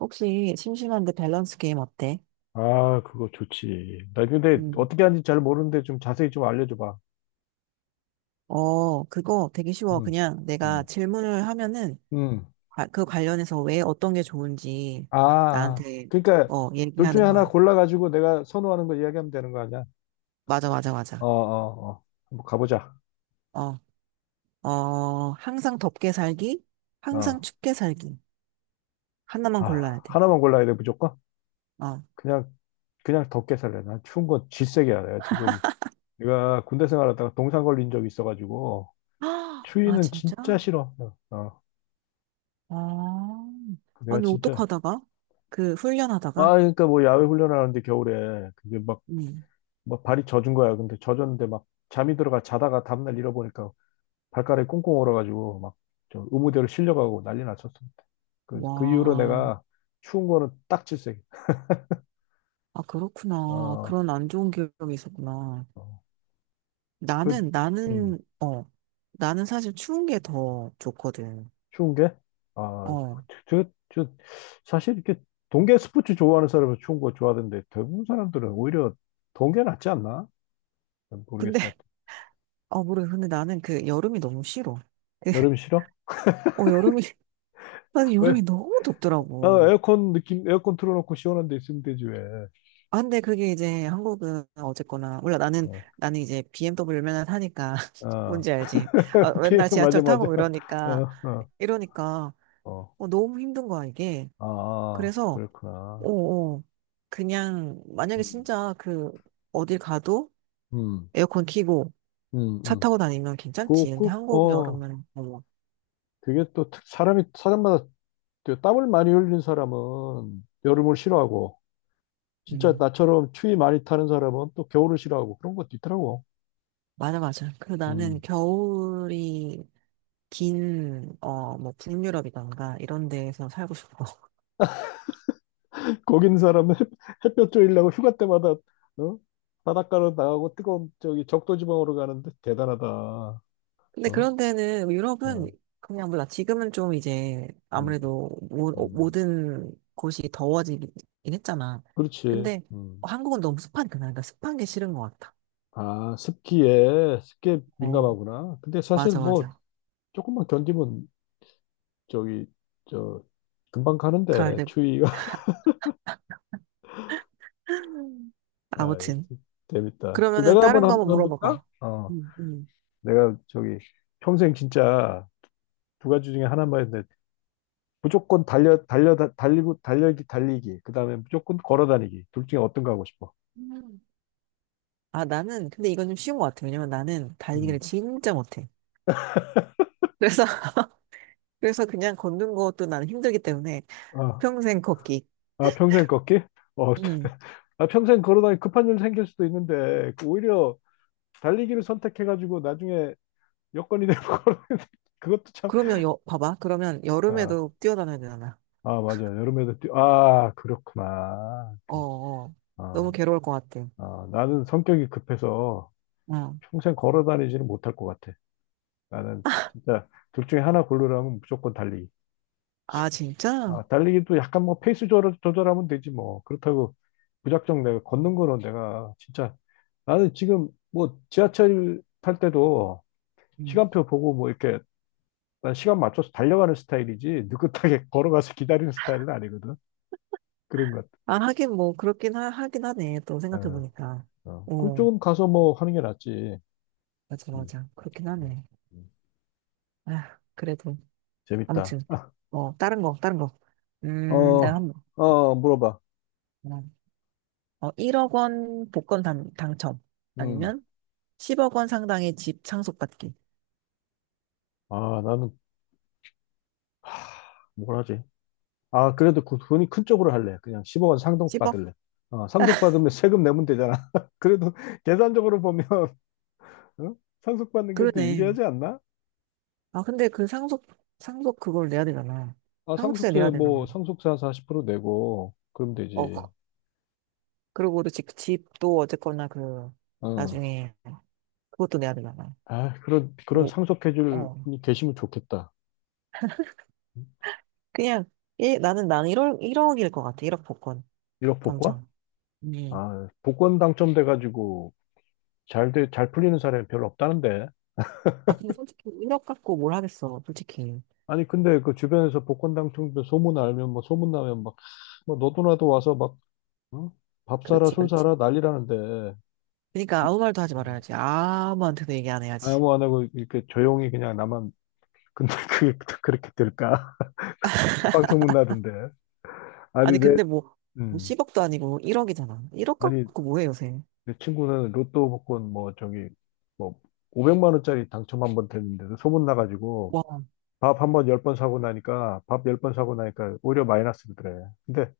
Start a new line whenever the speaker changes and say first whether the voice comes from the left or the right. right: 혹시 심심한데 밸런스 게임 어때?
left: 아, 그거 좋지. 나 근데
right: 음,
left: 어떻게 하는지 잘 모르는데 좀 자세히 좀 알려줘봐.
right: 그거 되게 쉬워.
left: 응,
right: 그냥 내가
left: 응,
right: 질문을 하면은
left: 응.
right: 아, 그 관련해서 왜 어떤 게 좋은지
left: 아, 아.
right: 나한테
left: 그러니까 둘 중에
right: 얘기하는
left: 하나
right: 거야.
left: 골라가지고 내가 선호하는 거 이야기하면 되는 거 아니야?
right: 맞아, 맞아,
left: 어,
right: 맞아.
left: 어, 어. 한번 가보자.
right: 어, 항상 덥게 살기, 항상
left: 어.
right: 춥게 살기. 하나만
left: 아,
right: 골라야 돼.
left: 하나만 골라야 돼, 무조건?
right: 어.
left: 그냥, 그냥 덥게 살래. 난 추운 건 질색이야. 내가 지금, 내가 군대 생활하다가 동상 걸린 적이 있어가지고,
right: 아, 아,
left: 추위는
right: 진짜?
left: 진짜 싫어. 어. 어.
right: 아,
left: 내가
right: 아니,
left: 진짜.
right: 어떡하다가? 그, 훈련하다가?
left: 아, 그러니까 뭐 야외 훈련하는데 겨울에, 근데 막
right: 음.
left: 뭐 발이 젖은 거야. 근데 젖었는데 막 잠이 들어가 자다가 다음날 잃어보니까 발가락이 꽁꽁 얼어가지고 막저 의무대로 실려가고 난리 났었어. 그 이후로
right: 와,
left: 내가 추운 거는 딱 질색.
right: 아, 그렇구나.
left: 어,
right: 그런 안 좋은 기억이 있었구나.
left: 어, 그,
right: 나는,
left: 음,
right: 나는, 어, 나는 사실 추운 게 더 좋거든.
left: 추운 게? 아,
right: 어,
left: 저, 저, 사실 이렇게 동계 스포츠 좋아하는 사람은 추운 거 좋아하던데 대부분 사람들은 오히려 동계 낫지 않나? 난 모르겠어.
right: 근데,
left: 하여튼.
right: 모르겠어. 근데 나는 그 여름이 너무 싫어. 그,
left: 여름 싫어?
right: 어, 여름이, 나는
left: 왜?
right: 여름이 너무
left: 아,
right: 덥더라고.
left: 에어컨 느낌, 에어컨 틀어놓고 시원한 데 있으면 되지, 왜.
right: 아, 근데 그게 이제 한국은 어쨌거나, 몰라,
left: 어.
right: 나는 이제 BMW 맨날 타니까,
left: 어.
right: 뭔지 알지?
left: 피,
right: 맨날
left: 맞아,
right: 지하철
left: 맞아.
right: 타고
left: 어, 어,
right: 이러니까,
left: 어.
right: 너무 힘든 거야, 이게.
left: 아,
right: 그래서, 어,
left: 그렇구나.
right: 어, 그냥, 만약에
left: 음.
right: 진짜 어딜 가도
left: 음,
right: 에어컨 켜고,
left: 음,
right: 차
left: 음.
right: 타고 다니면 괜찮지.
left: 그,
right: 근데
left: 그,
right: 한국
left: 어,
right: 여름은 어머.
left: 그게 또 사람이, 사람마다 그 땀을 많이 흘린 사람은 여름을 싫어하고, 진짜
right: 음.
left: 나처럼 추위 많이 타는 사람은 또 겨울을 싫어하고, 그런 것도 있더라고.
right: 맞아, 맞아. 나는
left: 음.
right: 겨울이 긴 뭐 북유럽이던가 이런 데에서 살고 싶어.
left: 거기 있는 사람은 햇볕 쬐려고 휴가 때마다, 어? 바닷가로 나가고 뜨거운 저기 적도 지방으로 가는데 대단하다. 어?
right: 근데 그런 데는
left: 어.
right: 유럽은 그냥 몰라. 지금은 좀 이제
left: 음,
right: 아무래도
left: 음.
right: 모든 곳이 더워지긴 했잖아.
left: 그렇지.
right: 근데
left: 음.
right: 한국은 너무 습하니까 그러니까 습한 게 싫은 것 같아.
left: 아, 습기에
right: 어,
left: 민감하구나. 근데 사실
right: 맞아,
left: 뭐,
right: 맞아.
left: 조금만 견디면, 저기, 저, 금방
right: 가을
left: 가는데,
right: 되
left: 추위가. 아,
right: 아무튼
left: 재밌다. 그럼
right: 그러면은
left: 내가 한번
right: 다른 거 한번
left: 한번 볼까?
right: 물어봐봐.
left: 어,
right: 응,
left: 내가 저기, 평생 진짜 두 가지 중에 하나만 했는데, 무조건 달려, 달려, 달리고, 달리기, 달리기. 그 다음에 무조건 걸어 다니기. 둘 중에 어떤 거 하고 싶어?
right: 응. 근데 이건 좀 쉬운 것 같아. 왜냐면 나는
left: 음.
right: 달리기를 진짜 못해. 그래서, 그래서 그냥 걷는 것도 나는 힘들기 때문에
left: 아,
right: 평생 걷기.
left: 아, 평생 걷기? 어,
right: 음.
left: 아, 평생 걸어 다니 급한 일 생길 수도 있는데, 그 오히려, 달리기를 선택해가지고 나중에 여건이 되면 걸 그것도 참.
right: 봐봐. 그러면
left: 아,
right: 여름에도 뛰어다녀야 되잖아.
left: 아 맞아. 여름에도 뛰. 아, 그렇구나.
right: 어,
left: 그,
right: 어. 너무
left: 아,
right: 괴로울 것 같아.
left: 아, 나는 성격이 급해서
right: 어.
left: 평생 걸어 다니지는 못할 것 같아. 나는 진짜 둘 중에 하나 고르라면 무조건 달리기.
right: 아, 진짜?
left: 아, 달리기도 약간 뭐 페이스 조절하면 되지 뭐. 그렇다고 무작정 내가 걷는 거는 내가 진짜 나는 지금 뭐 지하철 탈 때도
right: 음.
left: 시간표 보고 뭐 이렇게 난 시간 맞춰서 달려가는 스타일이지 느긋하게 걸어가서 기다리는 스타일은 아니거든. 그런 것
right: 아, 하긴 뭐, 하긴 하네. 또
left: 같아.
right: 생각해보니까.
left: 어, 어.
right: 오,
left: 그쪽은 가서 뭐 하는 게 낫지.
right: 맞아,
left: 음,
right: 맞아. 그렇긴
left: 음,
right: 하네.
left: 음.
right: 아, 그래도.
left: 재밌다.
right: 아무튼. 다른 거, 다른 거. 내가
left: 어,
right: 한번.
left: 어, 물어봐.
right: 1억 원 복권 당첨.
left: 음.
right: 아니면 10억 원 상당의 집 상속받기.
left: 아, 나는 뭘 하지? 아, 그래도 그 돈이 큰 쪽으로 할래. 그냥 10억 원 상속 받을래.
right: 10억?
left: 어, 상속 받으면 세금 내면 되잖아. 그래도 계산적으로 보면 응? 상속 받는 게 더
right: 그러네.
left: 유리하지 않나?
right: 아, 근데 상속 그걸 내야 되잖아.
left: 아,
right: 상속세
left: 상속세
right: 내야
left: 뭐
right: 되잖아.
left: 상속세 한 40% 내고 그럼
right: 어,
left: 되지.
right: 그리고 또 집도 어쨌거나
left: 어.
right: 나중에 그것도 내야 되잖아.
left: 아, 그런
right: 뭐,
left: 상속해줄
right: 어.
left: 분이 계시면 좋겠다.
right: 그냥, 예, 나는 1억, 1억일 것 같아. 1억 복권
left: 1억 복권?
right: 당첨. 음.
left: 아, 복권 당첨돼가지고 잘 풀리는 사람이 별로 없다는데.
right: 아, 근데 솔직히 1억 갖고 뭘 하겠어. 솔직히.
left: 아니, 근데 그 주변에서 복권 당첨돼 소문 나면 막, 뭐 너도 나도 와서 막, 어? 밥 사라,
right: 그렇지,
left: 술
right: 그렇지.
left: 사라 난리라는데.
right: 그러니까 아무 말도 하지
left: 음.
right: 말아야지. 아무한테도 얘기 안 해야지.
left: 아무 안 하고 이렇게 조용히 그냥 나만, 근데 그게 또 그렇게 될까? 빵 소문 나던데. 아니,
right: 아니,
left: 내,
right: 근데 뭐
left: 음.
right: 10억도 아니고 1억이잖아. 1억
left: 아니,
right: 갖고 뭐해, 요새.
left: 내 친구는 로또 복권 뭐 저기 뭐 500만 원짜리 당첨 한 번 됐는데도 소문 나가지고
right: 와,
left: 밥 열 번 사고 나니까 오히려 마이너스더래. 근데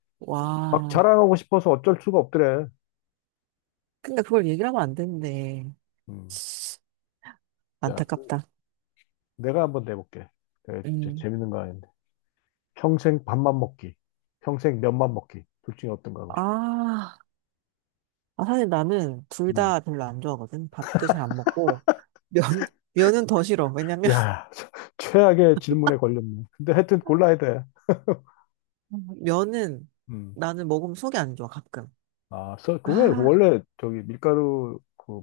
left: 막
right: 와.
left: 자랑하고 싶어서 어쩔 수가 없더래.
right: 근데 그걸 얘기를 하면 안 되는데.
left: 음. 야, 그
right: 안타깝다.
left: 내가 한번 내볼게. 내가 진짜
right: 음.
left: 재밌는 거 아닌데. 평생 밥만 먹기, 평생 면만 먹기. 둘 중에 어떤 거 하고 싶어?
right: 아, 아, 사실 나는 둘
left: 음.
right: 다 별로 안 좋아하거든. 밥도 잘 안 먹고. 면, 면은 더 싫어. 왜냐면,
left: 야, 최악의 질문에 걸렸네. 근데 하여튼 골라야 돼.
right: 면은
left: 음.
right: 나는 먹으면 속이 안 좋아, 가끔.
left: 아, 써, 그게
right: 아,
left: 원래 저기 밀가루 그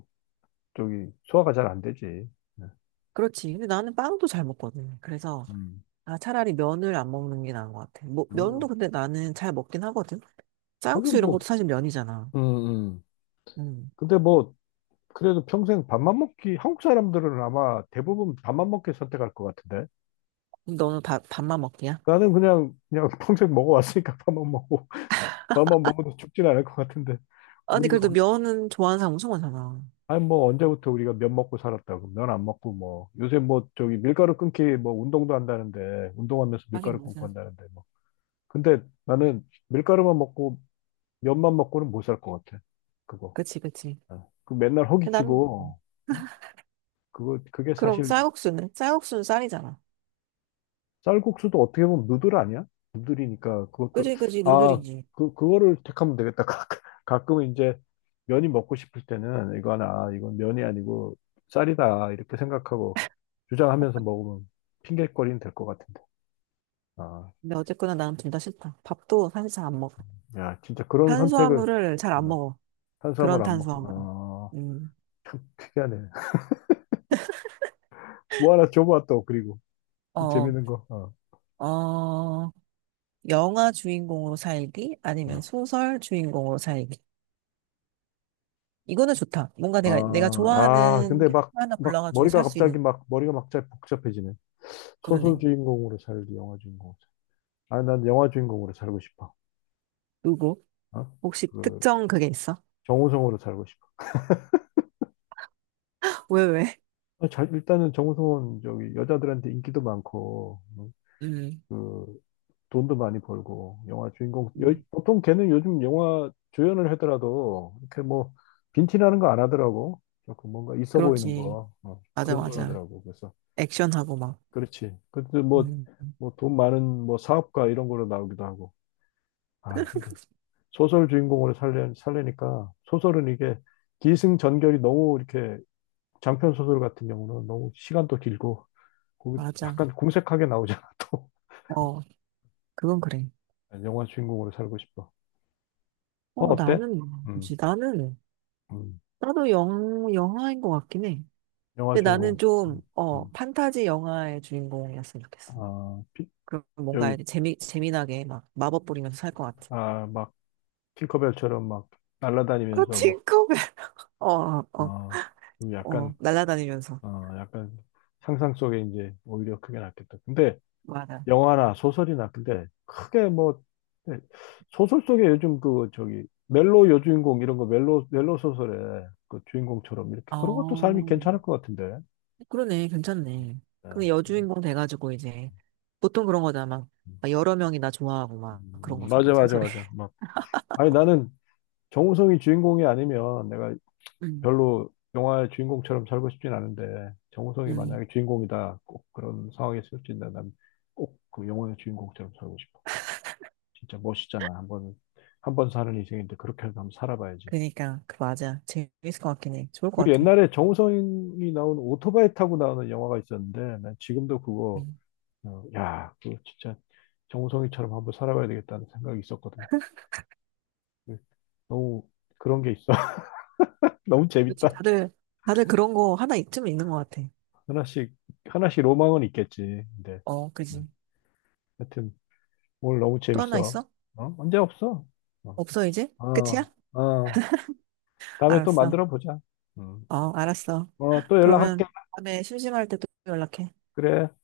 left: 저기 소화가 잘 안 되지. 네.
right: 그렇지. 근데 나는 빵도 잘 먹거든. 그래서,
left: 음,
right: 아, 차라리 면을 안 먹는 게 나은 것 같아. 뭐,
left: 그래서,
right: 면도 근데 나는 잘 먹긴 하거든.
left: 아니
right: 쌀국수 이런
left: 뭐,
right: 것도 사실 면이잖아.
left: 음, 음.
right: 음.
left: 근데 뭐 그래도 평생 밥만 먹기 한국 사람들은 아마 대부분 밥만 먹기 선택할 것 같은데
right: 그럼 너는 밥만 먹기야?
left: 나는 그냥 평생 먹어왔으니까 밥만 먹고 밥만 먹어도 죽진 않을 것 같은데
right: 아니,
left: 우리가
right: 그래도
left: 언-
right: 면은 좋아하는 사람 엄청 많잖아.
left: 아니 뭐 언제부터 우리가 면 먹고 살았다고 면 안 먹고 뭐 요새 뭐 저기 밀가루 끊기 뭐 운동도 한다는데 운동하면서
right: 하긴
left: 밀가루 끊고
right: 무슨.
left: 한다는데 뭐 근데 나는 밀가루만 먹고 면만 먹고는 못 살 것 같아 그거
right: 그치, 그치.
left: 어, 그 맨날
right: 근데 난,
left: 허기지고 응? 그거 그게
right: 그럼
left: 사실
right: 쌀국수는? 쌀국수는 쌀이잖아.
left: 쌀국수도 어떻게 보면 누들 아니야? 누들이니까 그것도
right: 그지, 그지,
left: 아
right: 누들이지.
left: 그 그거를 택하면 되겠다. 가끔, 가끔 이제 면이 먹고 싶을 때는 이거 하나 아, 이건 면이 아니고 쌀이다 이렇게 생각하고 주장하면서 먹으면 핑계거리는 될 것 같은데. 아,
right: 근데 어쨌거나 나는 둘 다 싫다. 밥도 사실 잘 안 먹어.
left: 야 진짜 그런 선택을
right: 탄수화물을 잘 안
left: 어,
right: 먹어.
left: 탄수화물
right: 그런
left: 안 먹.
right: 탄수화물.
left: 어,
right: 음.
left: 참 특이하네. 뭐 하나 줘봐 또 그리고 또
right: 어,
left: 재밌는 거. 어,
right: 어, 영화 주인공으로 살기? 아니면
left: 어.
right: 소설 주인공으로 살기? 이거는 좋다. 뭔가 내가
left: 아, 아,
right: 좋아하는
left: 근데
right: 캐릭터
left: 막,
right: 하나
left: 막,
right: 골라가지고
left: 머리가
right: 살 수 있는,
left: 갑자기 막, 머리가 막 잘 복잡해지네. 소설
right: 그러네.
left: 주인공으로 살기, 영화 주인공으로 살 아, 난 영화 주인공으로 살고 싶어.
right: 누구?
left: 어?
right: 혹시
left: 그,
right: 특정 그게 있어?
left: 정우성으로 살고 싶어.
right: 왜, 왜?
left: 아, 잘, 일단은 정우성은 저기 여자들한테 인기도 많고, 어?
right: 음,
left: 그, 돈도 많이 벌고, 영화 주인공,
right: 음,
left: 보통 걔는 요즘 영화 조연을 하더라도, 이렇게 뭐, 빈티나는 거 안 하더라고. 조금 뭔가 있어 보이는
right: 그렇지.
left: 거, 어,
right: 맞아,
left: 그런 걸
right: 맞아.
left: 하더라고. 그래서.
right: 액션하고 막.
left: 그렇지. 근데 뭐,
right: 음,
left: 돈 많은 뭐 사업가 이런 거로 나오기도 하고. 아, 근데 소설 주인공으로 살리니까 소설은 이게 기승전결이 너무 이렇게 장편 소설 같은 경우는 너무 시간도 길고
right: 맞아.
left: 약간 궁색하게 나오잖아, 또.
right: 어, 그건 그래.
left: 영화 주인공으로 살고 싶어. 어,
right: 어,
left: 어때?
right: 나는,
left: 음,
right: 뭐지?
left: 음.
right: 나도 영화인 것 같긴 해.
left: 영화
right: 근데 나는
left: 주인공.
right: 좀,
left: 음, 음.
right: 판타지 영화의 주인공이었으면 좋겠어.
left: 아,
right: 그럼 뭔가
left: 여기,
right: 이렇게 재미나게 막 마법 부리면서 살 것 같아.
left: 아, 막, 팅커벨처럼 막 날아다니면서 뭐,
right: 팅커벨. 어, 어,
left: 어, 좀 약간
right: 날아다니면서.
left: 어, 약간 상상 속에 이제 오히려 그게 낫겠다. 근데
right: 맞아.
left: 영화나 소설이나 근데 크게 뭐 네, 소설 속에 요즘 그 저기 멜로 여주인공 이런 거 멜로 멜로 소설에 그 주인공처럼 이렇게 그런 것도 삶이
right: 어.
left: 괜찮을 것 같은데.
right: 그러네, 괜찮네.
left: 네.
right: 근데 여주인공 돼가지고 이제 보통 그런 거잖아. 막, 막 여러 명이 나 좋아하고 막 그런 거잖아,
left: 맞아 맞아
right: 소설에.
left: 맞아. 막 아니 나는 정우성이 주인공이 아니면 내가
right: 음,
left: 별로 영화의 주인공처럼 살고 싶진 않은데 정우성이
right: 음.
left: 만약에 주인공이다 꼭 그런 상황에 쓰여진다면 꼭 그 영화의 주인공처럼 살고 싶어. 진짜 멋있잖아. 한번 한 번 사는 인생인데 그렇게라도 한번 살아봐야지.
right: 그러니까 그 맞아. 재밌을 것 같긴 해. 좋을
left: 그
right: 것 같아.
left: 옛날에 정우성이 나온 오토바이 타고 나오는 영화가 있었는데 난 지금도 그거
right: 음.
left: 어, 야, 그거 진짜 정우성이처럼 한번 살아봐야 되겠다는 생각이 있었거든. 그 너무 그런 게 있어. 너무
right: 그렇지.
left: 재밌다.
right: 다들 그런 거 하나 있쯤 있는 것 같아.
left: 하나씩 하나씩 로망은 있겠지. 근데
right: 어, 그지.
left: 음, 하여튼 오늘 너무
right: 또 하나
left: 재밌어.
right: 있어?
left: 어? 언제 없어? 어,
right: 없어 이제? 끝이야?
left: 어. 어. 다음에 또
right: 알았어.
left: 만들어 보자. 음.
right: 알았어.
left: 어, 또 연락할게.
right: 그러면 다음에 심심할 때 또 연락해.
left: 그래.